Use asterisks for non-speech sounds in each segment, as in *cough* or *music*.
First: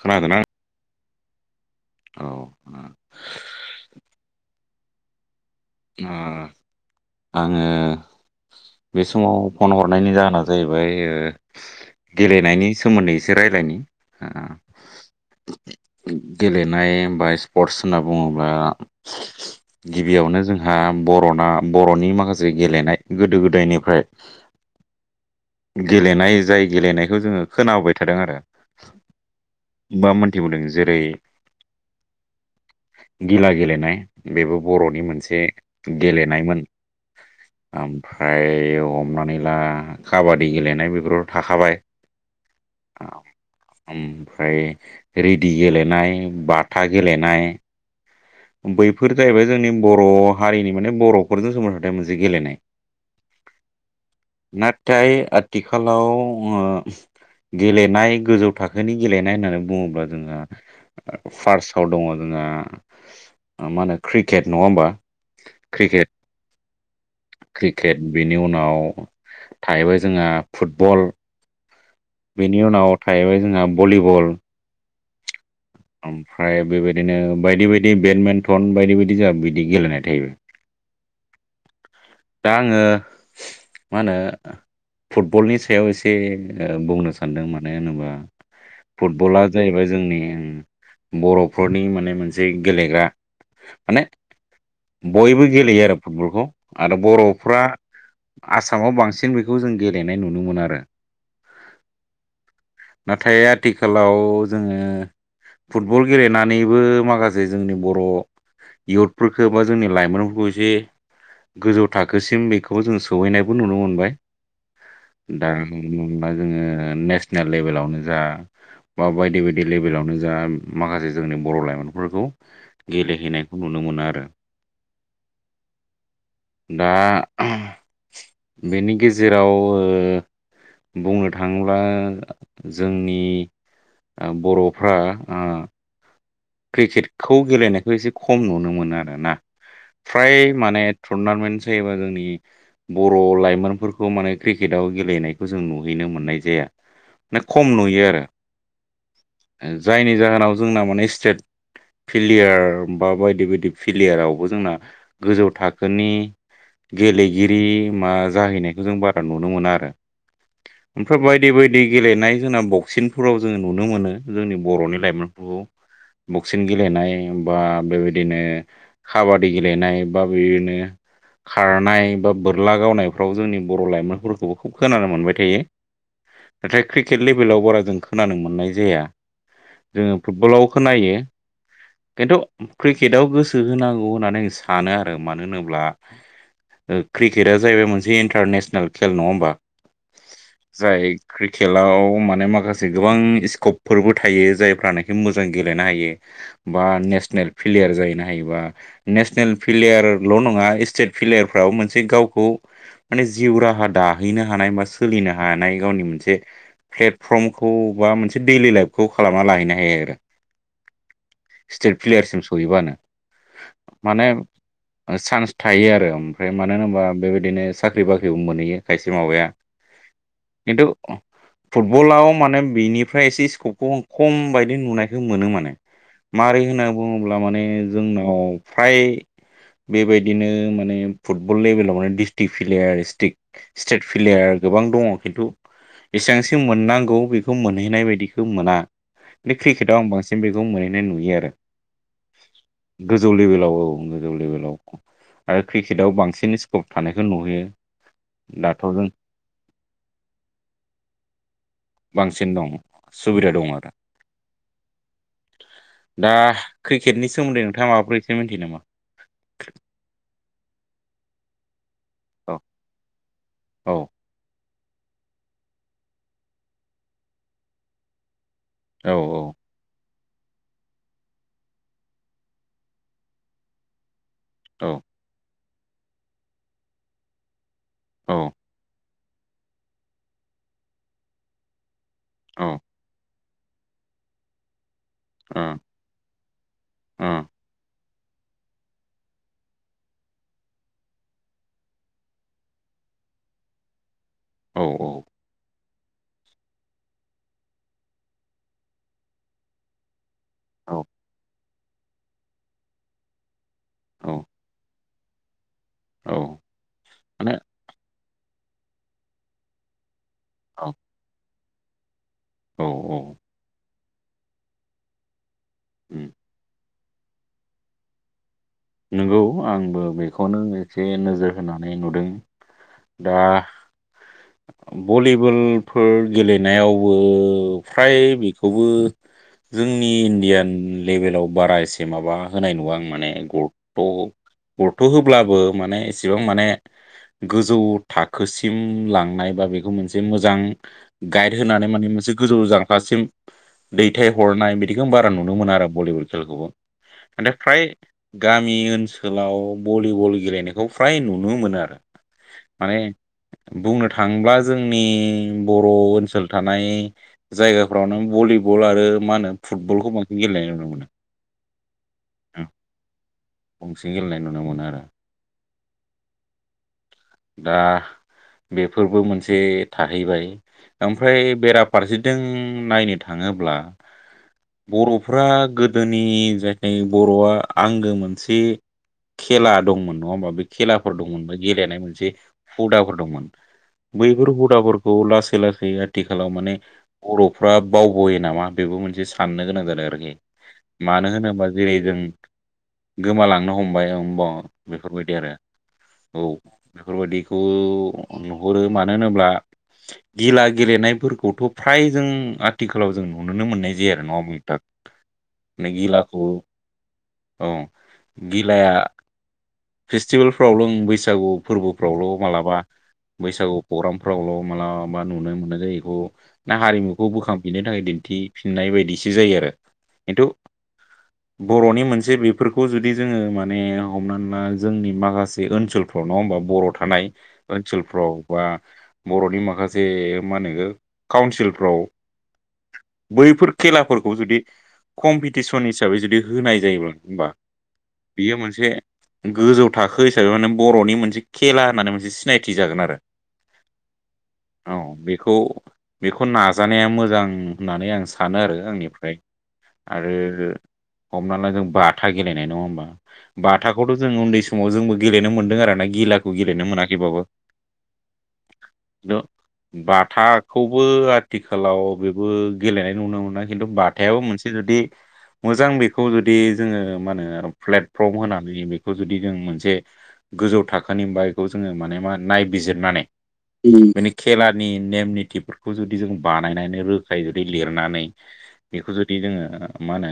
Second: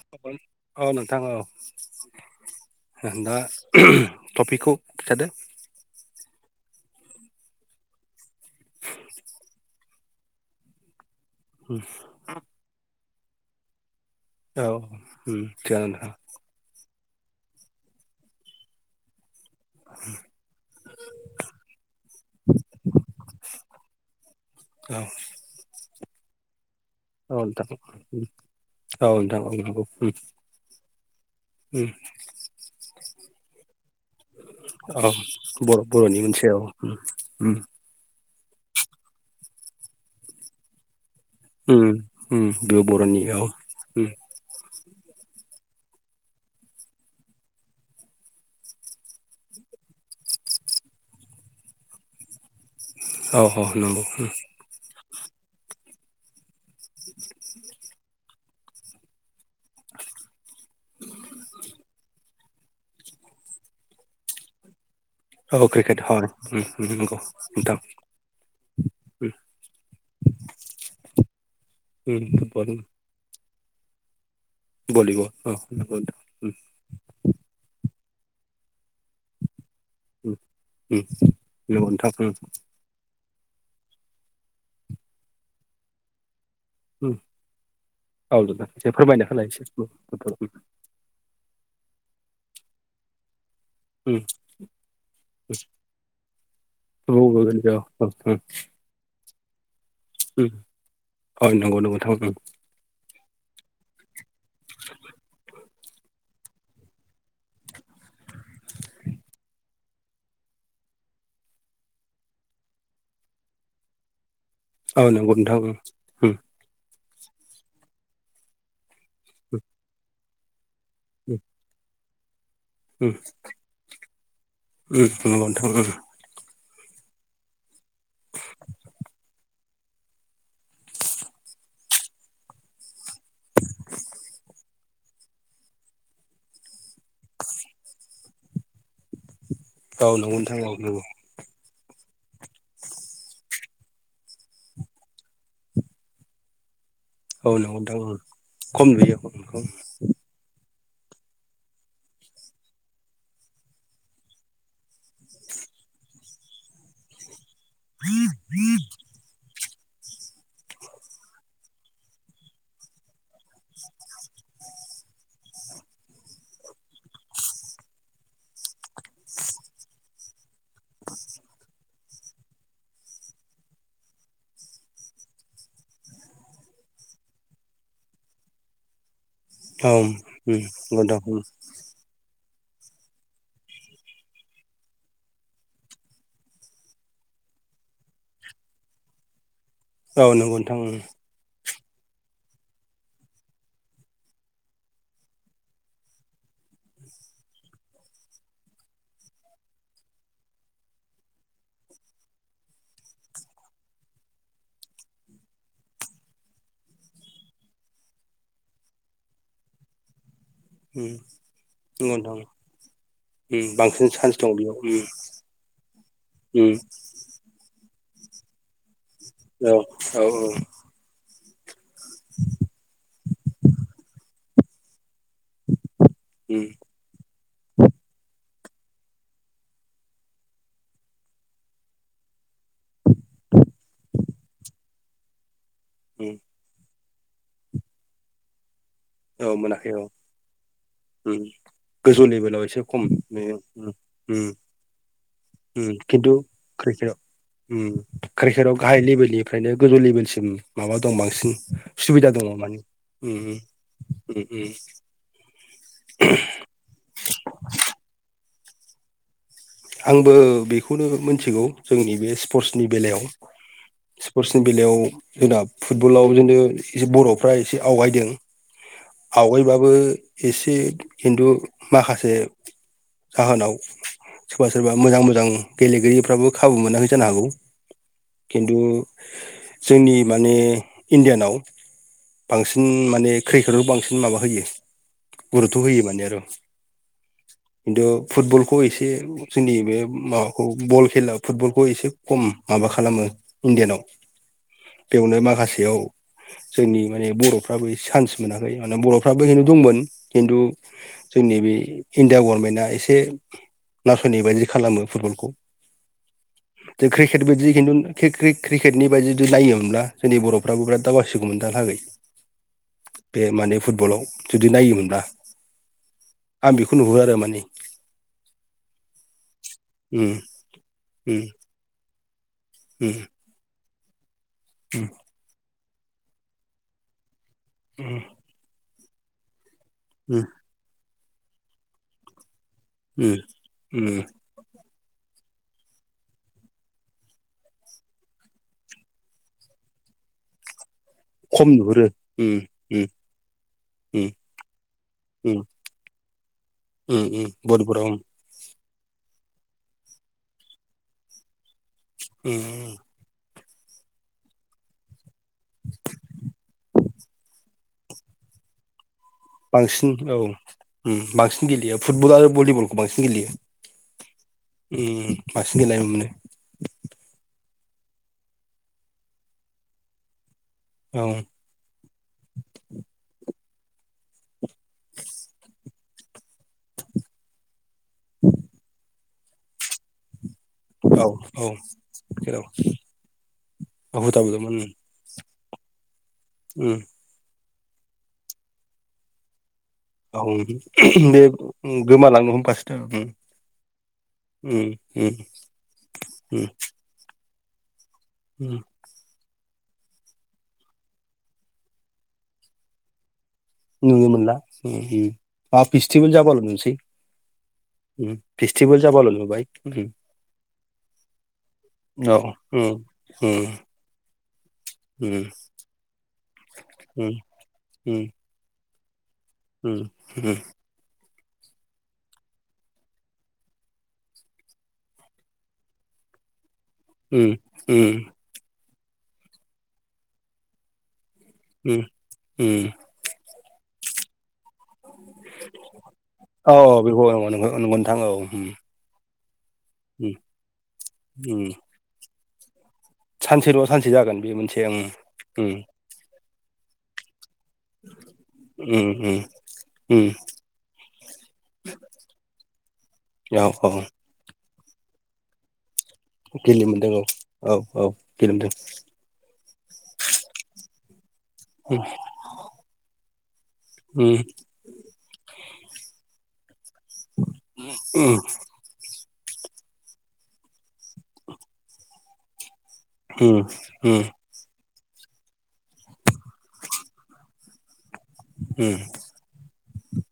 खोनादोंना औ नोंथां औ औ नोंथाङा टपिकखौ खिथादो ओ आङो बे समाव फन हरनायनि जाहोना जाहैबाय ओ उम गेलेनायनि सोमोन्दै एसे रायज्लायनि औ उम जागोन नोंथां गेलेनाय बा स्पर्टस होनना बुङोब्ला गिबियावनो जों ना बर'ना बर'नि माखासे गेलेनाय गोदो गोदायनिफ्राय औ गेलेनाय जाय गेलेनायखौ जोङो औ खोनाबोबाय थादों आरो औ नोंथां उम औ नोंथां औ नंगौ बा मोनथिबोदों जेरै उम उम गिला गेलेनाय बेबो बर'नि औ मोनसे बर' बर'नि मोनसे औ फ्राय हमनानै ला काबादि गेलेनाय बेफोर थाखाबाय बेयो औ बर'नि उम ओमफ्राय रेदि गेलेनाय बाथा गेलेनाय बैफोर जाहैबाय जोंनि बर' हारिनि माने बर'फोरजों सोमोन्दो थानाय मोनसे गेलेनाय। औ औ नंगौ नाथाय आथिखालाव गेलेनाय गोजौ थाखोनि गेलेनाय होन्नानै बुङोब्ला जोंहा फार्स दङ जोंना मा होनो क्रिकेट नङा होमबा? औ क्रिकेट उम उम नंगौ। क्रिकेट बेनि उनाव उम थाहैबाय जोंहा फुटबल उम बेनि फुटबल उनाव थाहैबाय जोंहा भलिबल भलिबल औ *unintelligible* ओमफ्राय बेबायदिनो बायदि बायदि बेडमिन्टन बायदि बायदि जा बिदि गेलेनाय उम उम *unintelligible* नंगौ नोंथां उम दा आङो मा होनो फुटबलनि सायाव एसे बुंनो उम सानदों मानो होनोबा औ नोंथां एसे फोरमायना फुटबला होलाय एसे जाहैबाय जोंनि फुटबल उम बर'फोरनि माने मोनसे गेलेग्रा माने उम बयबो गेलेयो आरो फुटबलखौ आरो फुटबल बर'फ्रा औ औ उम आसामाव बांसिन बेखौ जों गेलेनाय नुनो मोन आरो औ नंगौ नंगौ नोंथां ओं नाथाय आथिखालाव जोङो फुटबल गेलेनानैबो माखासे जोंनि बर' इयुथफोरखौ बा जोंनि लाइमोनफोरखौ एसे गोजौ थाखोसिम बेखौ जों सहैनायबो नुनो मोनबाय। औ नंगौ दा नोंथां ओं *unintelligible* मोना उम जोङो नेसनेल लेभेलावनो जा बा बायदि बायदि लेभेलावनो जा माखासे जोंनि बर' लाइमोनफोरखौ उम गेलेहैनायखौ नुनो मोनो आरो। नंगौ नोंथां ओं दा बेनि गेजेराव बुंनो थाङोब्ला जोंनि बर'फ्रा अ क्रिकेटखौ गेलेनायखौ एसे खम नुनो मोनो आरोना औ नंगौ फ्राय नोंथां औ माने नंगौ टुरनामेन्ट जायोबा जोंनि बर' लाइमोनफोरखौ माने क्रिकेटाव गेलेनायखौ जों नुहैनो मोननाय जाया। *unintelligible* औ खम नंगौ नोंथां नुयो ओं खम नुयो औ उम आरो जायनि जाहोनाव जोंना माने *unintelligible* फिलियार बा बायदि बायदि फिलियारावबो जोंना गोजौ थाखोनि गेलेगिरि मा जाहैनायखौ जों बारा नुनो मोना आरो। ओमफ्राय बायदि बायदि गेलेनाय जोंना बक्सिंफोराव जोङो नुनो मोनो जोंनि बर'नि लाइमोनफोरखौ बक्सिं गेलेनाय बा बेबायदिनो काबादि गेलेनाय बा बेदिनो खारनाय बा बोरला गावनायफ्राव जोंनि बर' लाइमोनफोरखौबो खुब खोनानो मोनबाय थायो। नाथाय क्रिकेट लेभेलाव बारा जों खोनानो मोननाय जाया जोङो औ *unintelligible* खिन्थु क्रिकेटआव गोसो होनांगौ होननानै आं सानो आरो मानो होनोब्ला क्रिकेटआ जाहैबाय मोनसे इन्टारनेसनेल नङा होमबा? औ नंगौ नोंथां उम क्रिकेटाव माने माखासे गोबां स्कपफोरबो थायो जायफ्रानोखि मोज जां गेलेनो हायो बा नेसनेल प्लेयार जाहैनो हायोबा नेसनेल प्लेयारल' नङा स्टेट प्लेयारफ्राव मोनसे गावखौ माने जिउ राहा दाहैनो हानाय बा सोलिनो हानाय गावनि मोनसे प्लेटफर्मखौ बा मोनसे दैलि लाइफखौ खालामना लाहैनो हायो आरो। उम स्टेट नंगौ नोंथां प्लेयारसिम सहयोबानो उम बांसिन माने चान्स दं बेयाव उम चान्स थायो आरो ओमफ्राय मानो उम होनोबा बेबायदिनो साख्रि बाख्रिबो मोनहैयो खायसे माबाया औ औ औ खिन्थु फुटबलाव माने बेनिफ्राय एसे स्कपखौ आ खम बायदि नुनायखौ मोनो माने माररै उम होनना बुङोब्ला माने जोंनाव फ्राय बेबायदिनो माने फुटबल लेभेलाव माने डिस्ट्रिक फिलेयार स्टेट प्लेयार गोबां दङ खिन्थु उम एसेसां जों मोननांगौ बेखौ मोनहैनाय बायदिखौ मोना। औ बे मोनाखै क्रिकेटाव औ। आं बांसिन बेखौ मोनहैनाय नुयो उम आरो गोजौ लेभेलाव एसे खम गोजौ बेयो लेभेलाव औ उम। गोजौ लेभेलाव आरो ओम क्रिकेटाव खिन्थु बांसिन स्कप क्रिकेटआव थानायखौ नुहैयो उम क्रिकेटआव दाथ' गाहाय जों लेभेलनिफ्रायनो गोजौ लेभेलसिम माबा दं बांसिन सुबिदा दङ बांसिन दं माने उ सुबिदा दं आरो उ उ उ। दा क्रिकेटनि सोमोन्दै नोंथाङा माबाफोर एसे मिथियो नामा? आंबो बेखौनो मिथिगौ जोंनि बे औ स्पर्टसनि बेलायाव औ स्पर्सनि बेलायाव जोंना फुटबलाव बिदिथनो ए बर'फ्रा एसे आवगायदों औ आवगायबाबो एसे खिन्थु माखासे जाहोनाव सोरबा औ सोरबा मोजां मोजां गेलेगिरिफ्राबो खाबु मोनाखै जानो हागौ। औ। खिन्थु जोंनि माने इण्डियानाव ओ बांसिन माने क्रिकेदआव बांसिन माबा होयो गुरुतथ' होयो माने आरो उम। खिन्थु फुटबलखौ एसे जोंनि बे माबाखौ बल खेला फुटबलखौ एसे खम माबा खालामो। इण्डियानाव बेवनो माखासेयाव जोंनि माने बर'फ्राबो एसे सान्स मोनाखै माने बर'फ्राबो खिन्थु दंमोन खिन्थु औ जोंनि बे इण्डिया गभर्नमेन्टआ एसे औ नासयनाय बायदि खालामो फुटबलखौ। औ क्रिकेट माने बायदि खिन्थु क्रिकेटनि बायदि जुदि नायोमोनब्ला जोंनि बर'फ्राबो औ बिराद दावसिगौमोन दहालागै। औ औ। माने फुटबलाव जुदि नायोमोनब्ला। उम आं बेखौ नुवो आरो माने नंगौ आंबो उम बेखौनो एसे उम नोजोर होनानै नुदों। उम दा उम बलि टेबोलफोर गेलेनायावबो फ्राय बेखौबो जोंनि उम इण्डियान लेभेलाव बारा एसे माबा होनाय नुवा आं माने उम उम गरथ' गरथ' होब्लाबो माने इसेबां माने गोजौ थाखोसिम लांनाय बा बेखौ मोनसे मोजां गाइड खम होनानै नुहुरो माने मोनसे उम गोजौ उम जांख्लासिम उम दैथाय हरनाय बिदिखौ बारा नुनो उम मोना आरो भलिबल खेलखौबो उम उम नाथाय फ्राय भलिबलाव उम गामि ओनसोलाव भलिबल गेलेनायखौ फ्राय नुनो मोना आरो। उम माने बुंनो थाङोब्ला जोंनि बर' ओनसोल थानाय जायगाफ्रावनो भलिबल आरो मा होनो फुटबलखौ बांसिन औ गेलेनाय नुनो मोनो बांसिन गेलेयो फुटबल आरो भलिबलखौ बांसिन गेलेयो। बांसिन गेलेनाय नुनो मोनो आरो उम बांसिन गेलेनाय नुनो मोनो। दा बेफोरबो मोनसे थाहैबाय। ओमफ्राय औ बेराफारसेथिं नायनो थाङोब्ला बर'फ्रा गोदोनि जायथाय बर'आ आंगो मोनसे खेला दंमोन नङा होमबा बे खेलाफोर औ दंमोन बा औ गेलेनाय मोनसे जेराव हुदाफोर दंमोन हुदाबो बैफोर दंमोन हुदाफोर खौ‌ लासै लासै आथिखालाव माने उम बर'फ्रा बावबोयो नामा बेबो मोनसे साननो गोनां जादों आरो। खि औ मानो बे होनोबा जेरै जों *unintelligible* गोमालांनो हमबाय *unintelligible* उम बेफोरबायदि उम आरो औ। उम बेफोरबायदिखौ उम नुहरो मा मानो होनोब्ला गिला गेलेनायफोरखौथ' फ्राय जों आथिखालाव जों नुनोनो मोननाय जायो आरो नुनो नङा होमबा मोनला नोंथां उम उम माबा बे फेस्टिभेल गिलाखौ जाबाल' नुसै औ। उम गिलाया फेस्टिभेल जाबाल' नुबाय उम फेस्टिभेलफ्रावल' ओं बैसागु फोरबोफ्रावल' औ मालाबा उम उम बैसागु प्रग्रामफ्रावल' मालाबा उम नुनो मोननाय जायो बेखौ ना हारिमुखौ उम बोखांफिननो थाखाय उम दिन्थि फिननाय बायदिसो जायो आरो। उम खिन्थु उम। बर'नि मोनसे बे बेफोरखौ जुदि जोंङो माने हमनानै ला जोंनि माखासे ओनसोलफ्राव नङा होमबा बर' थानाय उम उम ओनसोलफ्राव बा बर'नि माखासे मा होनो काउन्सिल उम उम। बैफोर खेलाफोरखौ जुदि कम्पिटिसन हिसाबै जुदि होनाय जायोब्ला *unintelligible* होमबा नोंगौ नोंथां ओ। बियो मोनसे गोजौ थाखो उम हिसाबै माने बर'नि मोनसे खेला होननानै मोनसे सिनायथि जागोन आरो। सानसेल' सानसे जागोन बे मोनसे ओं औ बेखौ उम। बेखौ नाजानाया मोजां उम। होननानै आं सानो आरो उम आंनिफ्राय उम उम आरो हमना ला जों बा बाथा गेलेनाय नङा होमबा औ औ बाथाखौथ' जों उन्दै समाव जोंबो गेलेनो मोनदों आरो ना गिला गेलेनो मोनदों औ औ औ गेलेनो मोनदों। खिन्थु बाथाखौबो आथिखालाव उम बे खौबो गेलेनाय नुनो मोना खिन्थु बाथायाबो उम मोनसे जुदि मोजां बेखौ जुदि जोङो मा होनो आरो प्लेटफर्म उम होनानै बे खौ जुदि जों मोनसे गोजौ थाखोनिबा बेखौ जोंङो माने मा नायबिजिरनानै उम बेनि खेलानि नेम निथिफोरखौ जुदि जों बानायनानै रोखायै जुदि लिरनानै बेखौ उम जुदि बिदि जोंङो मा होनो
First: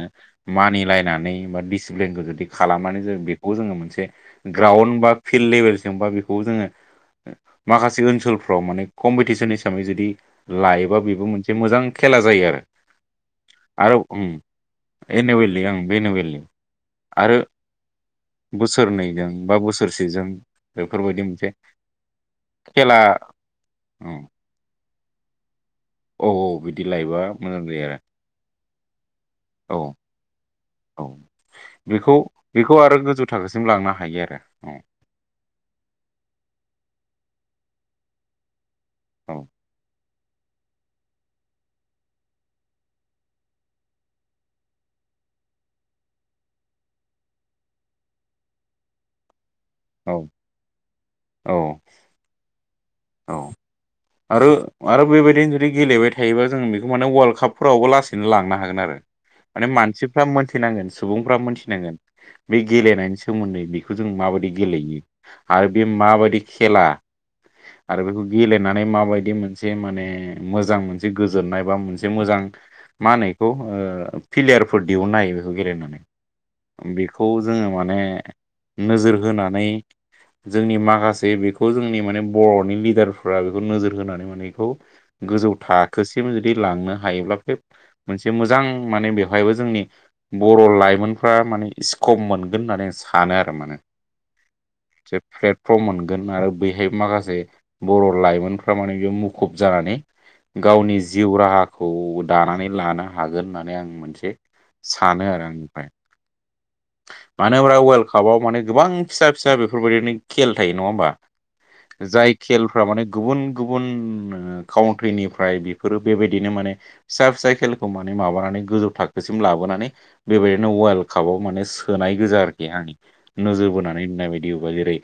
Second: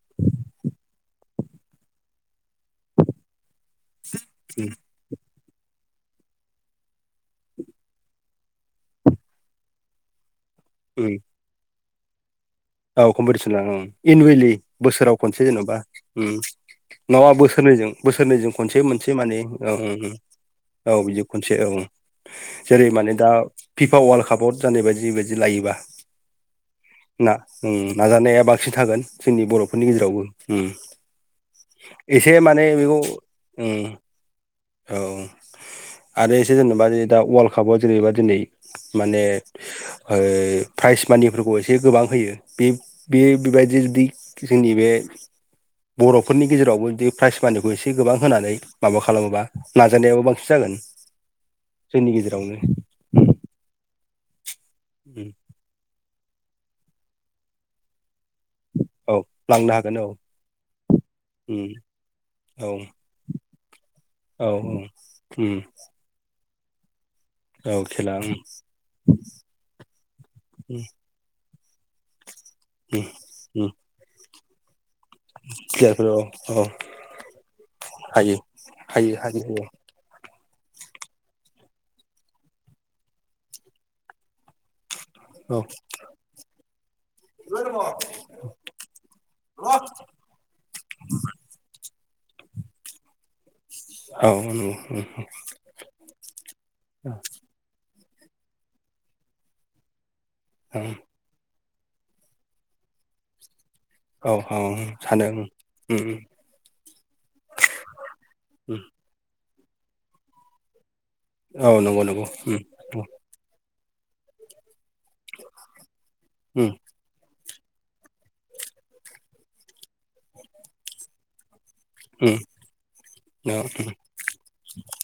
मानिलायनानै बा डिसिप्लिनखौ जुदि खालामनानै जों बेखौ जोंङो मोन ग्राउणड बा फिल्ड लेभेलजों बा बेखौ जोंङो माखासे ओनसोलफ्राव माने कम्पिटिसन हिसाबै जुदि लायोबा उम बेबो मोनसे मोजां खेला जायो आरो। औ कम्पिटिसन लानां ओं आरो एनुवेलि बोसोराव खनसे एनुवेलि ओं जेन'बा उम। एनुवेलि नङाबा आरो बोसोरनैजों बोसोरनैजों खनसे मोनसे बोसोरनैजों मानि बा औ औ उम बोसोरसेजों औ बेफोरबायदि बिदि मोनसे खनसे औ। जेरै खेला माने दा फिफा औ वार्ल्ड कापआव जानाय बायदिबायदि लायोबा औ औ बिदि लायोबा मोजां जायो ओं आरो नाजानाया बांसिन थागोन जोंनि बर'फोरनि औ गेजेरावबो उम औ बेखौ एसे माने बेखौ आरो गोजौ थाखोसिम उम लांनो हायो आरो औ। औ आरो एसे जेनेबा दा वर्ल्ड कापआव जेनेबा दिनै माने है प्राइज मानिफोरखौ एसे गोबां होयो। बे बे बिबायदि बि जोंनि बे बर'फोरनि गेजेरावबो दि प्राइज मानिखौ एसे गोबां होनानै माबा खालामोबा औ नाजानायाबो बांसिन जागोन औ जोंनि गेजेरावनो। औ आरो आरो उम बेबायदिनो जुदि गेलेबाय थायोबा जों बेखौ माने वर्ल्ड कापफोरावबो लासैनो लांनो हागोन आरो। औ माने लांनो हागोन औ मानसिफ्रा मोनथिनांगोन सुबुंफ्रा उम मोनथिनांगोन। बे औ गेलेनायनि सोमोन्दै बेखौ जों औ माबायदि गेलेयो उम आरो बे माबादि खेला औ खेला ओम नानै माबायदि मोनसे माने उम मोजां उम मोनसे गोजोननाय बा मोनसे मोजां उम मा होनो एखौ उम प्लियारफोर दिहुननो हायो बेखौ गेलेनानै प्लेयारफोर औ औ बेखौ जोङो माने हायो हायो नोजोर हायो होनानै हायो जोंनि माखासे बेखौ जोंनि माने बर'नि लिडारफ्रा बेखौ नोजोर होनानै माने बेखौ गोजौ औ थाखोसिम जुदि लांनो हायोब्ला फेफ मोनसे मोजां माने बेवहायबो जोंनि बर' लाइमोनफ्रा माने स्कप मोनगोन होननानै आ सानो आरो माने अ नंगौ ओम ओम फ मोनगोन आरो बैहाय माखासे बर' लाइमोनफ्रा माने बे मुखुब जानानै गावनि औ जिउ राहाखौ दानानै लानो हागोन होननानै आं मोनसे औ औ सानो उम आरो आंनिफ्राय उम मानो होनब्ला वर्ल्ड कापाव माने उम गोबां फिसा फिसा बेफोरबायदिनो खेल थायो नङा होम्बा औ नंगौ नंगौ ओम फ्रा माने गुबुन गुबुन काउन्ट्रिनिफ्राय बेफोरो बेबायदिनो माने फिसा फिसा खेलखौ माने माबानानै गोजौ थाखोसिम लाबोनानै बेबायदिनो वार्ल्ड कापाव माने सो होनाय उम गोजा उम आरोखि आंनि औ नोजोर बोनानै नुनाय बायदि अबावबा जेरै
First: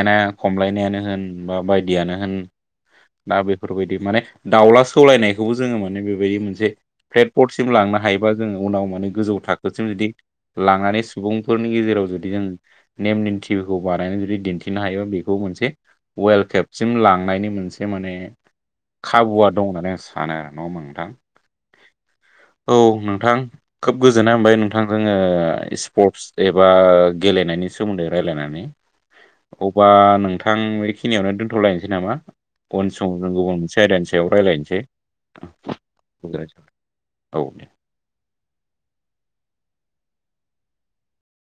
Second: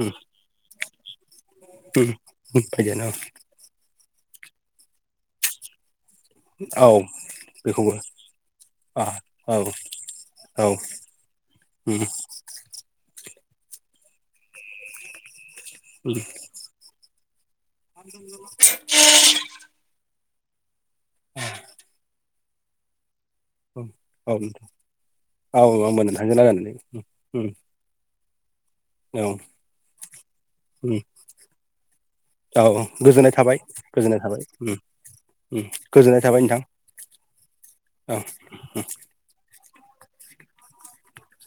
उम खमलायनायानो होन बा बायदियानो होन उम उम फैगोन दा बे बेफोरबायदि माने दाउला सौलायनायखौबो जोङो मो माने बेबायदि मोनसे औ औ प्लेटफरसिम बेखौबो लांनो हायोबा जोङो उनाव आ माने गोजौ औ थाखोसिम जुदि उम लांनानै सुबुंफोरनि गेजेराव जुदि जों नेम निन्थिखौ बानायनानै जुदि दिन्थिनो हायोबा बेखौ मोनसे *unintelligible* वेलकेबसिम लांनायनि मोनसे माने खा खाबुआ दं होननानै आं सानो आरो नङा होम्बा नोंथां *unintelligible* औ नोंथां उम खोब गोजोननाय औ मोनबाय नोंथां जोङो आंबो स्पर्टस नोंथांजों एबा रायलायनानै उम उम गेलेनायनि सोमोन्दै रायजलायनानै औ अबा नोंथां उम बेखिनियावनो दोनथ'लायनोसै नामा औ औ उन समाव जों गोजोननाय गुबुन थाबाय मोनसे आयदानि गोजोननाय सायाव थाबाय ओम रायलायनोसै ओम गोजोननाय थाबाय नोंथां औ औ ओम।